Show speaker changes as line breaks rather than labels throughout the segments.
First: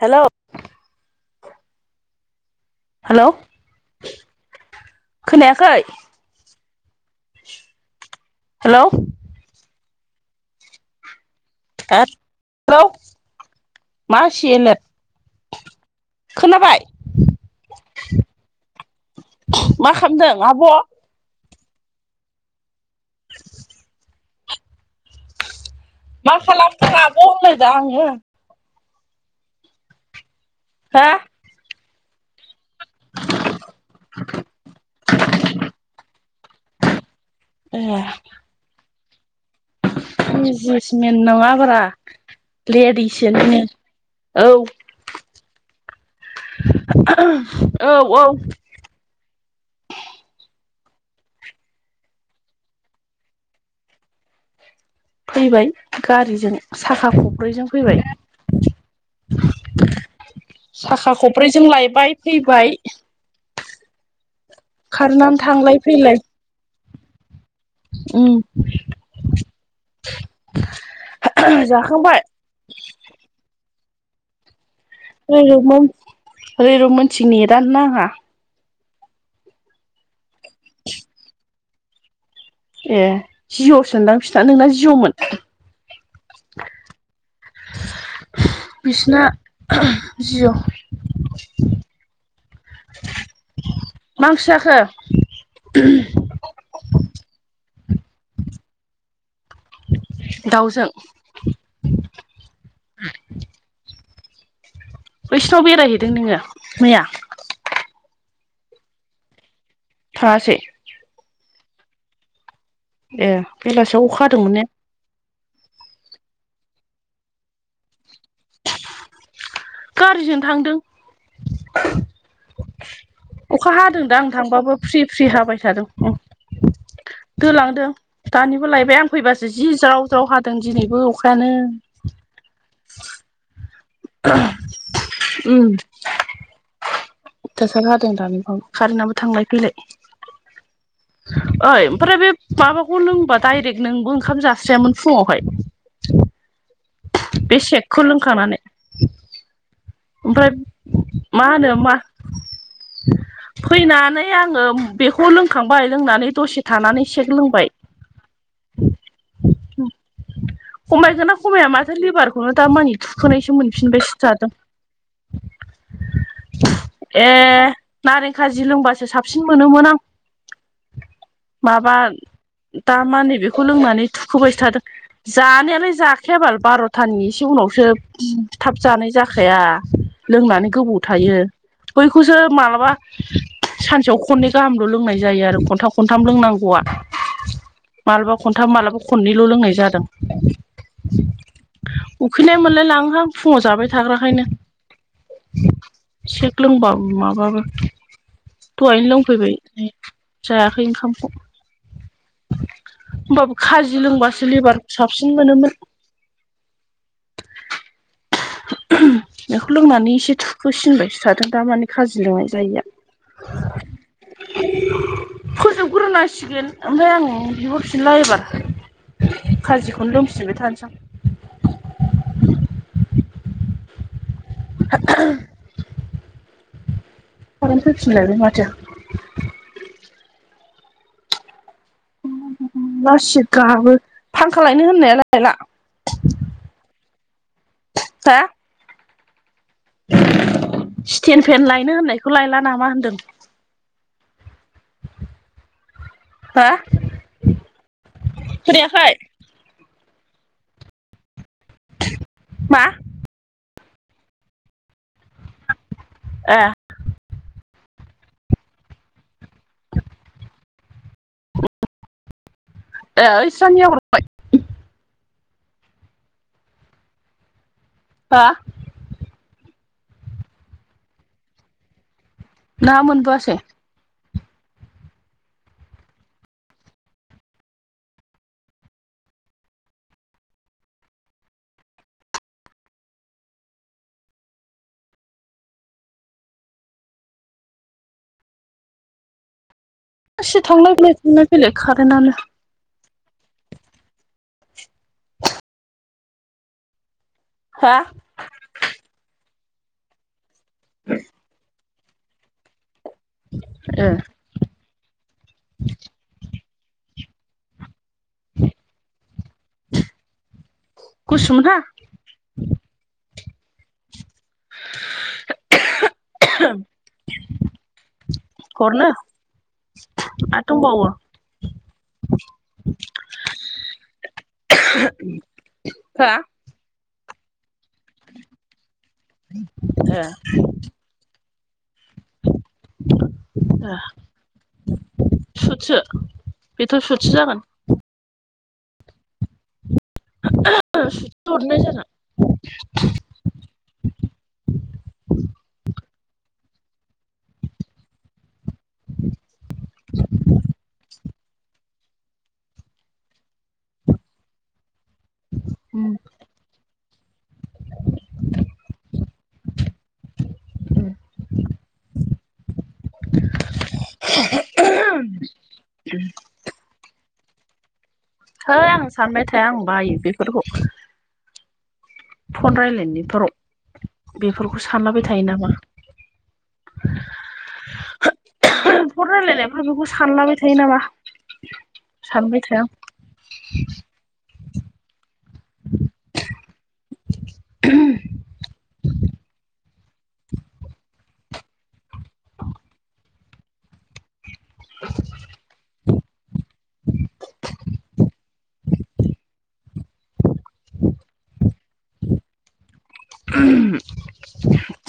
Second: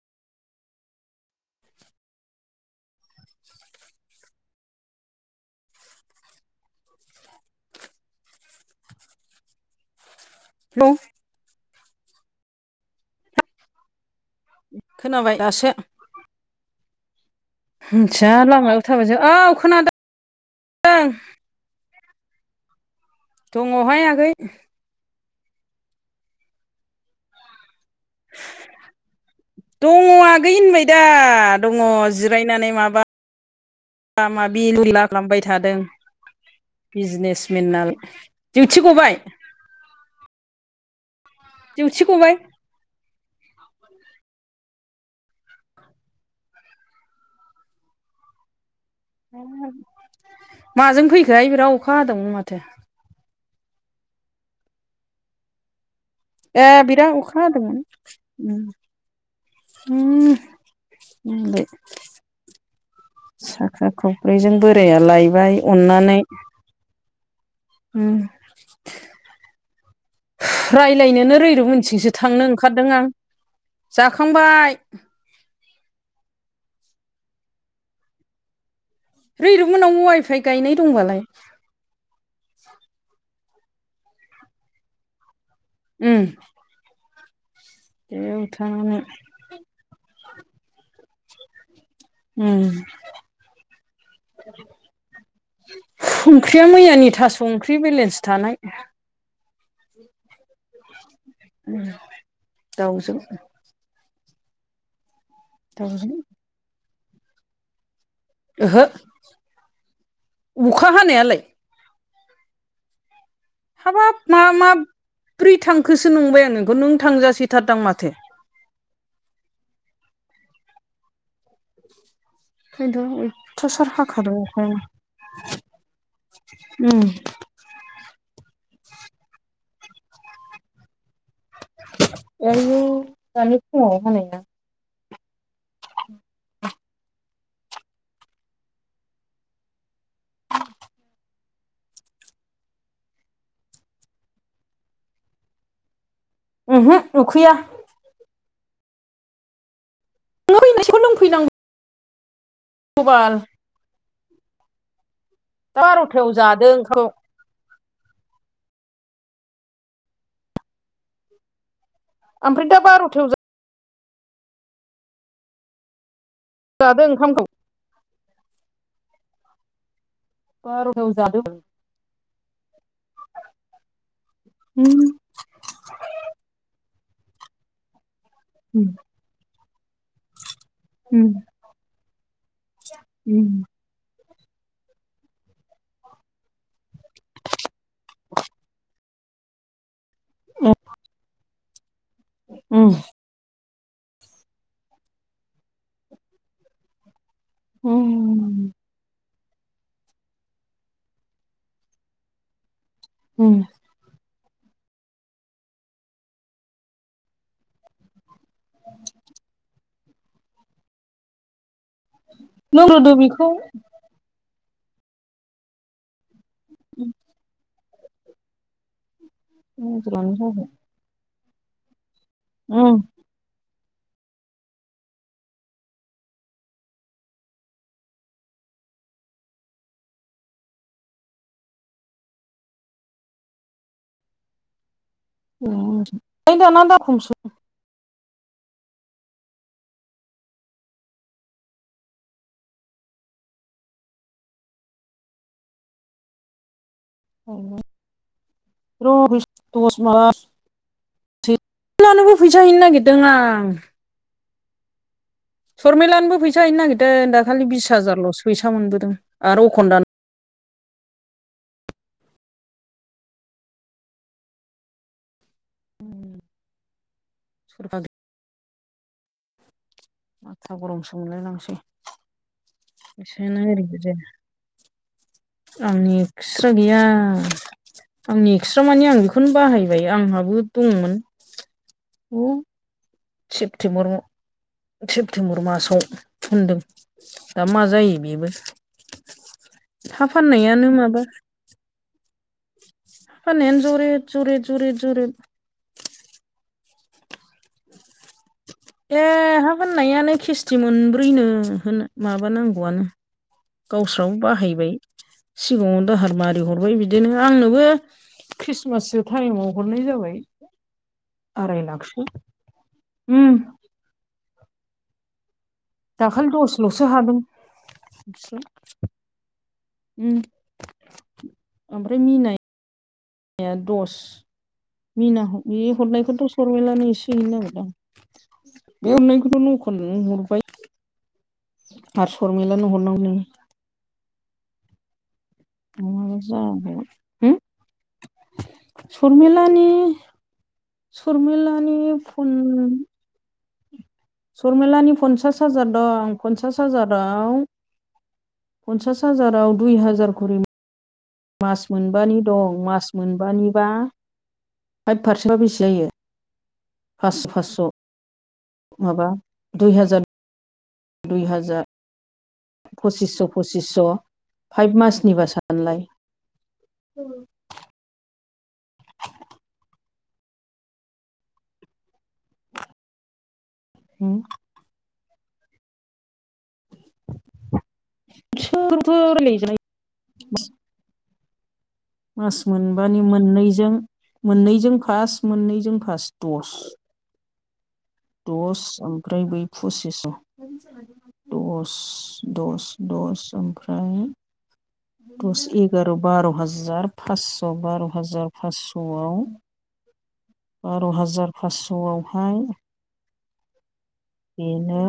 हेल'। Hello खोनायाखै। Hello.
Hello.
थात hello मासि लेत।
खोनाबाय दासो।
खोनाबाय।
मिथिया लामायाव थाबायजो औ
मा खालामदों आब'
खोनादों। दंङहाय आगै।
मा खालामदों आब' होनलायदों आंङो।
दङ आगै होनबाय दा
हा
दङ जिरायनानै। माबा माबि लुला खालामबाय थादों बिजिनेस।
ए
मेननाल दिउथि गबाय?
बिजिनेसमेन नंङा ब्रा
दिउथि गबाय
लेडिसो नोंङो औ। ओहोहो औ औ।
माजों फैखोहाय बिराद अखा हादोंमोन माथो।
फैबाय गारिजों
ए
साखा
बिराद अखा
खब्रैजों
हादोंमोन
फैबाय। साखा
मालाय
खबब्रैजों लायबाय फैबाय।
साखा खख्रिजोंबो बोराया
खारनानै
लायबाय
थांलाय फैलाय
अननानै। [inaudible]
उम
रायज्लायनोनो रैरुबमोनथिंसो
जाखांबाय
थांनो ओंखारदों आं। जाखांबाय।
रैरुबमोन रैरुमोननिथिं नेटआनो नांङा।
रैरुब मोननाव वाइफाइ गायनाय दंबालाय?
ए जिय' सोनदां बिसिना नोंना जिय'मोन?
उम। एवथानानै
बिसिना [unintelligible] जिअ'।
उम
मा ओंख्रि जाखो? [unintelligible]
ओंख्रिया मैयानि थास' ओंख्रि बेलेन्स थानाय।
दाउजों?
दाउजों
बैसिनाव
दाउजों
बेरायहैदों नोङो मैया?
ओहो।
थाङासै?
अखा हानायालाय?
ए। बेलासियाव
हाबाब
अखा
मा
हादोंमोन ने
माब्रै थांखोसो नंबाय आं नोंखौ नों थांजासिथार दां माथो।
गारिजों थांदों।
ओंखायनोथ'
[inaudible] अखा
अयथासार
हादों दा आं
हाखादों
थांबाबो
अखाया
फ्रि फ्रि हाबाय थादों उम।
[inaudible]
दोनलांदों दानिबो लायबाय आं फैबासो जि ज्राव जाव हादों दिनैबो अखायानो।
आयु दानि फुङाव हानाय दा।
उम। अयथासार हादों दानिबाव कारेन्टाबो थांलाय फैलाय। ओइ ओमफ्राय बे माबाखौ लोंबा डायरेक्ट नोंबो ओंखाम जास्रियामोन फुङावहाय?
ओहो उखैया
बे सेकखौ लोंखानानै। ओमफ्राय
नों फैनायखौ
मा होनो मा
खबाल?
फैनानै आङो बेखौ
दा
लोंखांबाय
बार'थायाव
लोंनानै
जादो
दसे
ओंखामखौ
थानानै सेक लोंबाय। खमायगोना खमाया माथो लिभार खौनो
ओमफ्राय
दा मानि
बार'थायाव
थुखोनायसो मोनफिनबायसो थादों।
जादो
ए
ओंखामखौ
नारें खाजि लोंबासो साबसिन मोनोमोन आं।
बार'थायाव जादो
माबा दा मानि बेखौ लोंनानै थुखोबायसो थादों।
उम
जानायालाय जाखायाबाल बार'थानि एसे उनावसो थाब
उम
जानाय जाखाया। लोंनानै गोबाव थायो। बैखौसो मालाबा
उम
सानसेयाव खननै गाहामल' लोंनाय जायो आरो खनथाम खनथाम लोंनांगौआ। मालाबा खनथाम मालाबा खनैल' लोंनाय जादों।
उह।
उखैनाय मोनलाय लाङोहां फुङाव जाबाय थाग्राखायनो। सेक लोंबाबो माबाबो
उम।
दहायनो लोंफैबाय जायाखै ओंखामखौ। होमबाबो खाजि जि लोंबासो लिबारखौ साबसिन मोनोमोन। ओहोहोम बेखौ लोंनानै एसे थुखोसिनबायसो थादों दामानि। खाजि लोंनाय
लोंग्रोदो बेखौ
जायगाया फोजोबग्रोनांसिगोन ओमफाय आं बिहरफिनला एबार खाजिखौनो
लोंग्रोनानै
लोंफिनबाय
जाबाय
थानोसै आं।
उम
[unintelligible] खारेन फैफिनलायबाय माथो। लासित गाबो फांखा लायनो होननायालाय लायला। हो
उम ओइ दाना दाम खुमसो।
हा? सिटेन फेन लायनो होननायखौ लायला नामा होनदों? [inaudible] हो?
[inaudible]
खोनायाखै
र' दस मार्स थेफ्लानोबो फैसा हैनो
मा
नागिरदों आं। सरमेलानोबो
ए
फैसा हैनो नागिरदों दाखालि बिस हाजारल'सो फैसा मोनबोदों आरो अखन दानो
ए ओइसानिया हरबाय?
[unintelligible]
हो
माथा गरमसो मोनलाय लांसै।
ना मोनबोआसै
फैसायानो ओरैबो जाया। आंनि एक्स्रा गैया। आंनि एक्स्रा माने आं बिखौनो बाहायबाय आंहाबो दंमोन अ' सेप्तेम्बराव सेप्तेम्बर मासाव होन्दों। दा मा जायो बेबो हा फानायानो माबा
बेलेग खारेनानो
फान्नायानो ज'रेद ज'रेद ज'रेद ज'रेद।
हो
ए हा फान्नायानो खिस्थि मोनब्रैनो होनो माबानांगौआनो।
ए
गावस्राबो बाहायबाय सिगाङाव दाहार मारि हरबाय बिदिनो आंनोबो ख्रिस्टमाससो टाइमाव हरनाय जाबाय।
गुसुमोनहा
आराय लाखसो उम।
[inaudible]
दाखालि दसे ल'सो हादों।
हरनो
उम
आरो दंबावो।
ओमफ्राय मिनाय नाया दस मिना ह
हा
हरनायखौथ' सरमिलानो एसे हैनो नागिरदो आं। बे हरनायखौथ' नंखननो नो
ए
हरबाय। आरो सरमेलानो हरनांगौ।
ओ सुथसो
नङाबा
बेथ' सुथसो जागोन।
सरमिलानि
हरनाय
सरमिलानि
जागोन
फुन सरमिलानि पन्सास हाजार दं पन्सास हाजाराव पन्सास हाजाराव दुइ हाजार खरे मो मास मोनबानि दं मास मोनबानिबा फाइब फारसेनबा बेसे जायो?
उम
फास' फास' माबा दुइ हाजार दुइ हाजार पसिस' पसिस' फाइब मासनिबा सानलाय। औ।
है आं सानबाय थाया आं बायो बेफोरखौ। फन रायलायनायफोराव बेफोरखौ सानलाबाय थायो नामा।
सोरबो
फन
रायलायजानाय
रायलायनायफोराव बेखौ सानलाबाय थायो नामा? [inaudible]
मास
थाया आं
मोनबानि मोननैजों मोननैजों फास मोननैजों फास्ट दस।
[unintelligible]
दस ओमफ्राय बै फसिस' दस दस दस ओमफ्राय दस एक एगार' बार' हाजार फास्स' बार' हाजार फासस'आव बार' हाजार फासस'आवहाय
[unintelligible]
बेनो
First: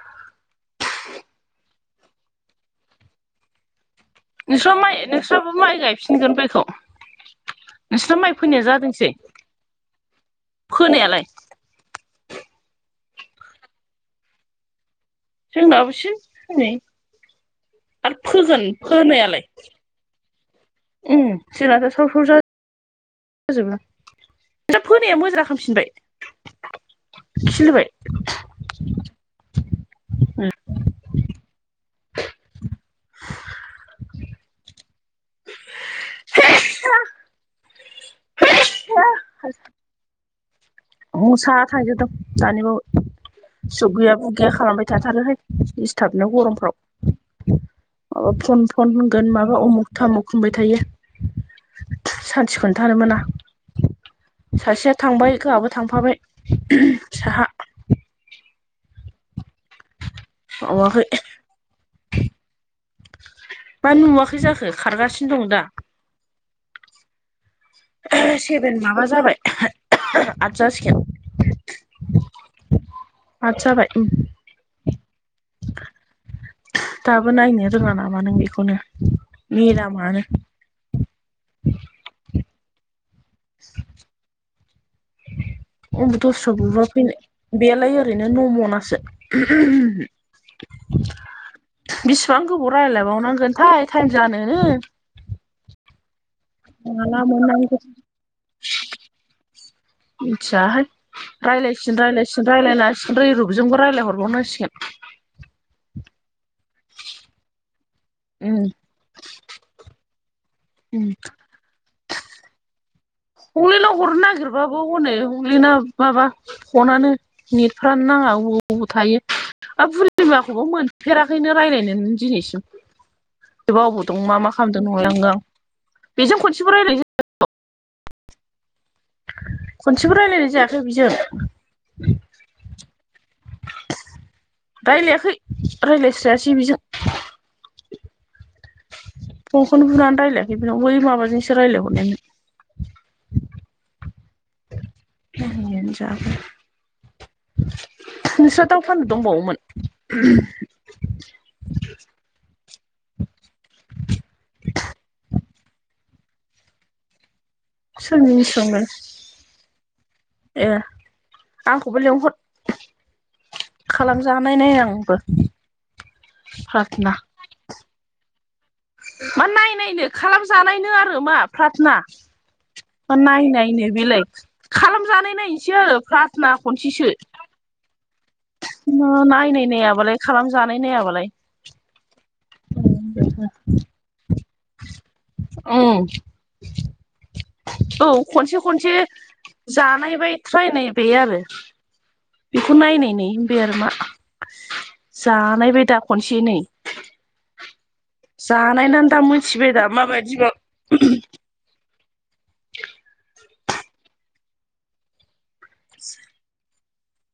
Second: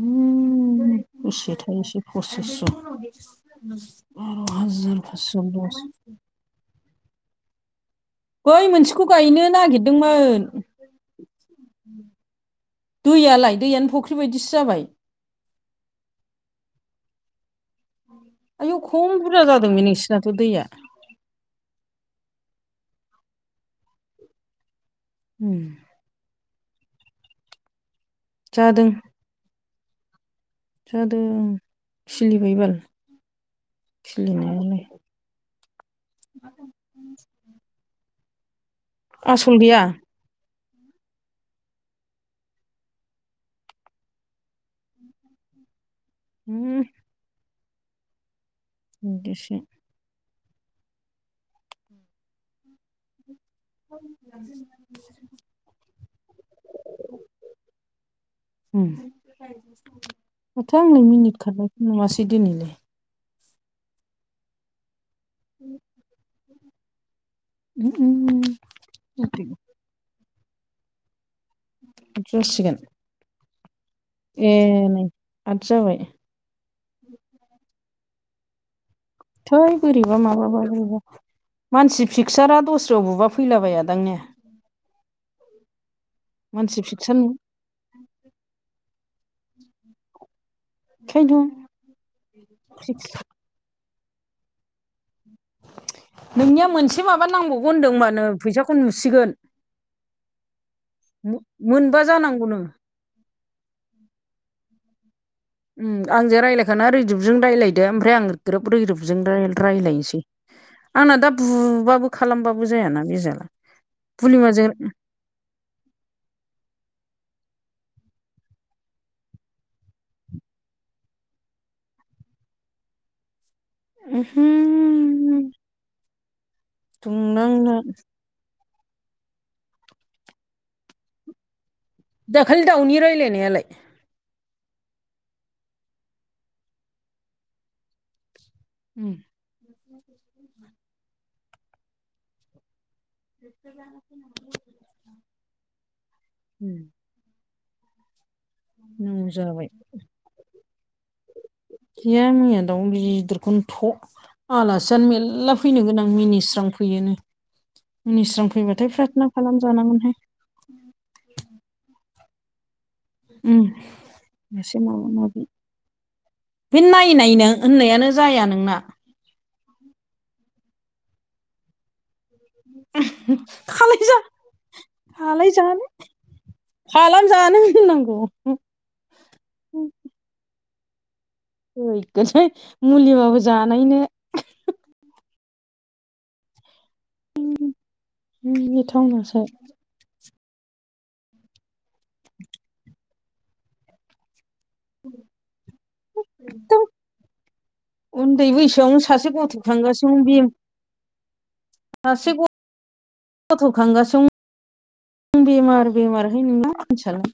उम बेसे थायोसेै फसिसस'।
नोंस्रा माइ नोंस्राबो माइ गायफिनगोन बैखौ नोंस्रा माइ
बै
फोनाया
मोनसेखौ
जादोंसै
गायनो नागिददोंमोन।
फोनायालाय
दैयालाय दैयानो फख्रि बायदिसो जाबाय।
जोंनाबसो हनै आरो फोगोन फोनायालाय।
दाथ' दैया।
उम जोनाथ' साव [inaudible] जाजोबो। नोंसा फोनाया मोजां जाखांफिनबाय खिलिबाय?
जादों। जादों खिलिबाय बाल खिलिनायालाय। [unintelligible] आसल गैया?
ह साहा थांजोबदों दानिबाव सुग गैया बुग गैया खालामबाय थाथारोहाय। दिस्थाबनो गरमफ्राव माबा फन फन होनगोन
बिदिसो
माबा उमुख थामुख होनबाय थायो सान्थिखौनो थानो मोना।
[inaudible]
सासेया थांबाय गाहाबो थांफाबाय [unintelligible] साहा
उम माथो आंलाय
मावाखै
मिनिट खारनायखौ नुमासै दिनैलाय।
मा नुवाखै जाखो खारगासिनो दं दा।
उम उम
सेभेन माबा जाबाय आद जासिगोन।
जासिगोन।
आत जाबाय।
ए नै आद जाबाय
दाबो नायनो रोङा नामा नों बेखौनो।
थै बोरैबा
मेरामानो
माबाबा बोरैबा मानसि फिक्सारा दस्रायाव बुबा फैलाबाया दां ना?
अबो
मानसि
दस्रायाव
फिक्सार
बेलाय ओरैनो न'मनासो [unintelligible]
ओंखायनोथ'
बिसिबां गोबाव
फिक्स
रायलायबावनां गोनथाय टाइम जानोनो
नोंनिया मोनसे
माला
माबा नांगौग
मोननांगौ
होनदों होनबानो फैसाखौ नुसिगोन।
मिथियाहाय रायलायसिन
मोनबा
रायलायसिन
जानांगौनो
रायलायना रैरुपजोंबो रायलायहरबावनांसिगोन।
उम आंजों रायजलायखाना रैदुबजों राय्लायदो ओमफ्राय आं ग्रोब
उम
रैरुबजों रायलायनोसै
उम
आंना दा बुबाबो खालामबाबो जायाना। बे जाला
हंलिनाव हरनो
बुलिमाजों
नागिरबाबो हनै हंलिना माबा फनानो नेटफ्रानो नाङा अबाव अबाव थायो। ओ बुरनिमाखौबो मोनफेराखैनो रायलायनोनो दिनैसिम बेबा अबाव दं मा
ओहो
मा खालामदों नंलाय आङो आं बेजों खनसेबो रायलाय [unintelligible]
नों नो
खनसेबो रायलायनाय जायाखै बिजों
दाखालि दाउनि रायजलायनायालाय।
राय्लायाखै रायज्लायस्रायासै बिजों।
उम
फंखौनो बुनानै रायलायाखै बेनाव बै माबाजोंसो रायज्लायहरनायमोन।
[inaudible]
जाबो
उम
नोंस दाउ फाननो
नांगौ
दंबावोमोन।
जाबाय गैया मैया दाउ गिदिरखौनो थ' आलासियानो मेर्ला फैनो गोनां मिनिस्रां फैयोनो।
सोरनि
मिनिस्रां
सोंदों
फैबाथाय पार्थना खालामजानांगोनहाय
ए आंखौबो लेंहर खालामजानायनाय
उमएसे माबा
आंबो
माबि बिनो
प्रार्थना
नायै नायनों होननायानो जाया नोंना।
मा नायनायनो खालामजानायनो आरो मा प्रार्थना मा नायनायनो
खालाय जा
बेलाय खालामजानाय नायनोसै आरो प्रार्थना। खनसेसो
खालाम जानो दोननांगौ।
नायनाय नायाबालाय खालामजानाय नायाबालाय।
हैैगोनसै मुलिबाबो जानायनो
ओं औ खनसे खनसे
गिथावनासो
जानायबायाय थ्रायनाय बे आरो बेखौ नायनाय होनबाय आरो मा जानायबाय दा खनसे नै।
उन्दै बैसोआवनो
जानायनानै दा
सासे गथ'
मिथिबाय दा
खांगासिनो
माबायदिबा
बेम ससे गथ'खांगासिनो बेमार बेमारहाय नोंना मानसिआलाय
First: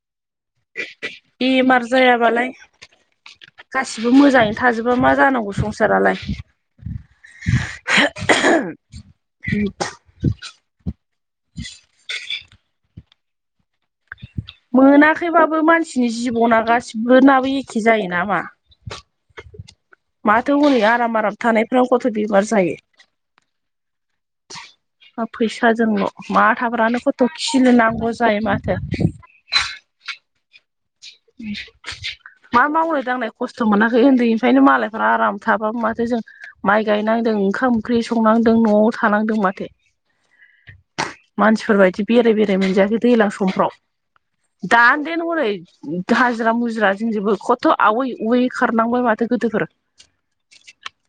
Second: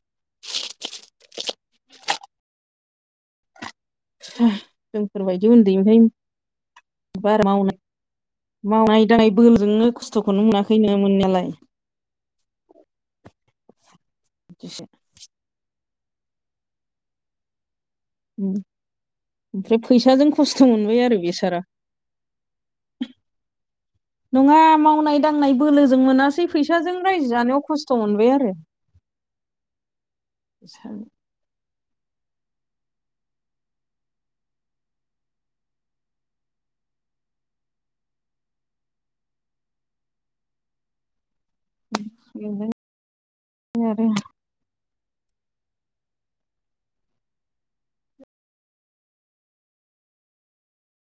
बेमार जायाबालाय। गासिबो मोजाङै थाजोबा मा जानांगौ संसारालाय।
बाया मावनाय मावनाय दांनाय बोलोजोंनो खस्थ'खौनो मोनाखैनो मोननायालाय। बिदिसो
मोनाखैबाबो मानसिनि जिबना गासिबो नाबो एखे जायो नामा।
ओमफ्राय फैसाजों
माथो
खस्थ'
हनै
मोनबाय आरो
आराम आराम
बेसारा
थानायफ्राव गथ' बिमार जायो।
नङा मावनाय दांनाय बोलोजों
फैसाजोंल' मा
मोनासै फैसाजों
थाग्रानो खथ'
रायजो जानायाव
खिनो
खस्थ'
नांगौ
मोनबाय
जायो
आरो
माथो
[inaudible]
[inaudible] मा मावनाय दांनाय खस्थ' मोनाखै उन्दैनिफ्रायनो मालायफ्रा आराम थाबाबो माथो जों माइ गायनांदों ओंखाम ओंख्रि संनांदों न'आव थानांदों माथो। मानसि फोरबायदि बेराय बेराय मोनजायाखै दैज्लां
आरो
समफ्राव दा देन हनै हाजिरा मुजिरा जोंजोेबो खथ' आवै आवै खारनांबाय माथो गोदोफोर।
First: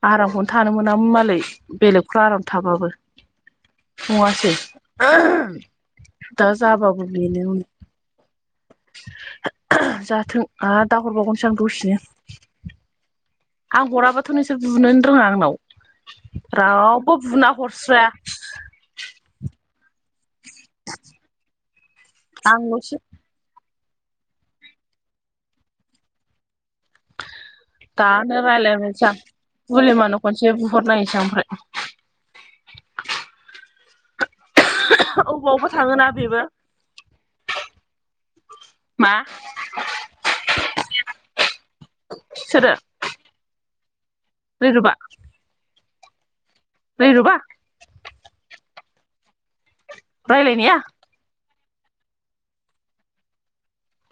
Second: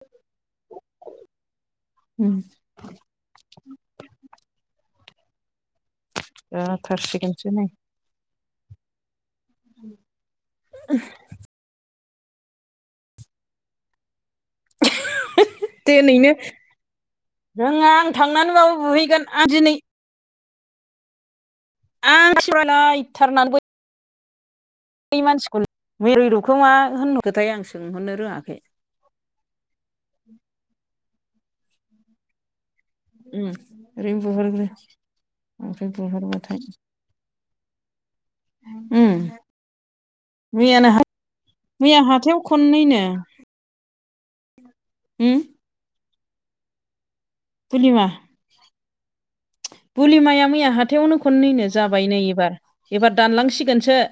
आरामखौनो थानो मोना मालाय बेलेग बाराव थाबाबो नङासै दा जाबाब बेनो
जाथारसिगोनसो नै
हनै जाथों आरो दााहरबावगोन। गासिनो आं गराबाथ' नोंसोर बुनोनो रोङा आंनाव।
दनैनो
रावबो बुना
रोङा
हरस्राया
आं थांनानैबाबो बुहैगोन आं दिनै आं
आंल'सो
सियथारनानैबो बे मानसिखौ मिरु रुखो मा होनहर खोथाय आं सोंहरनो
दानो
रोङाखै
रायजलायनोसै आं बुलिमानो खनसे बुहरनायनोसै ओमफ्राय।
उम रैनोबो हरगो।
बबेयावबो थाङोना बेबो मा
उम
[unintelligible]
मैयानो मैया हाथायाव
सोरो
खननैनो
रैरुबा
[inaudible] उम
नै रबा
कुलिवा बुलि माया मैया
रायलायनाया
हाथायावनो खननैनो जाबाय नै एबार एबार दानलांसिगोनसो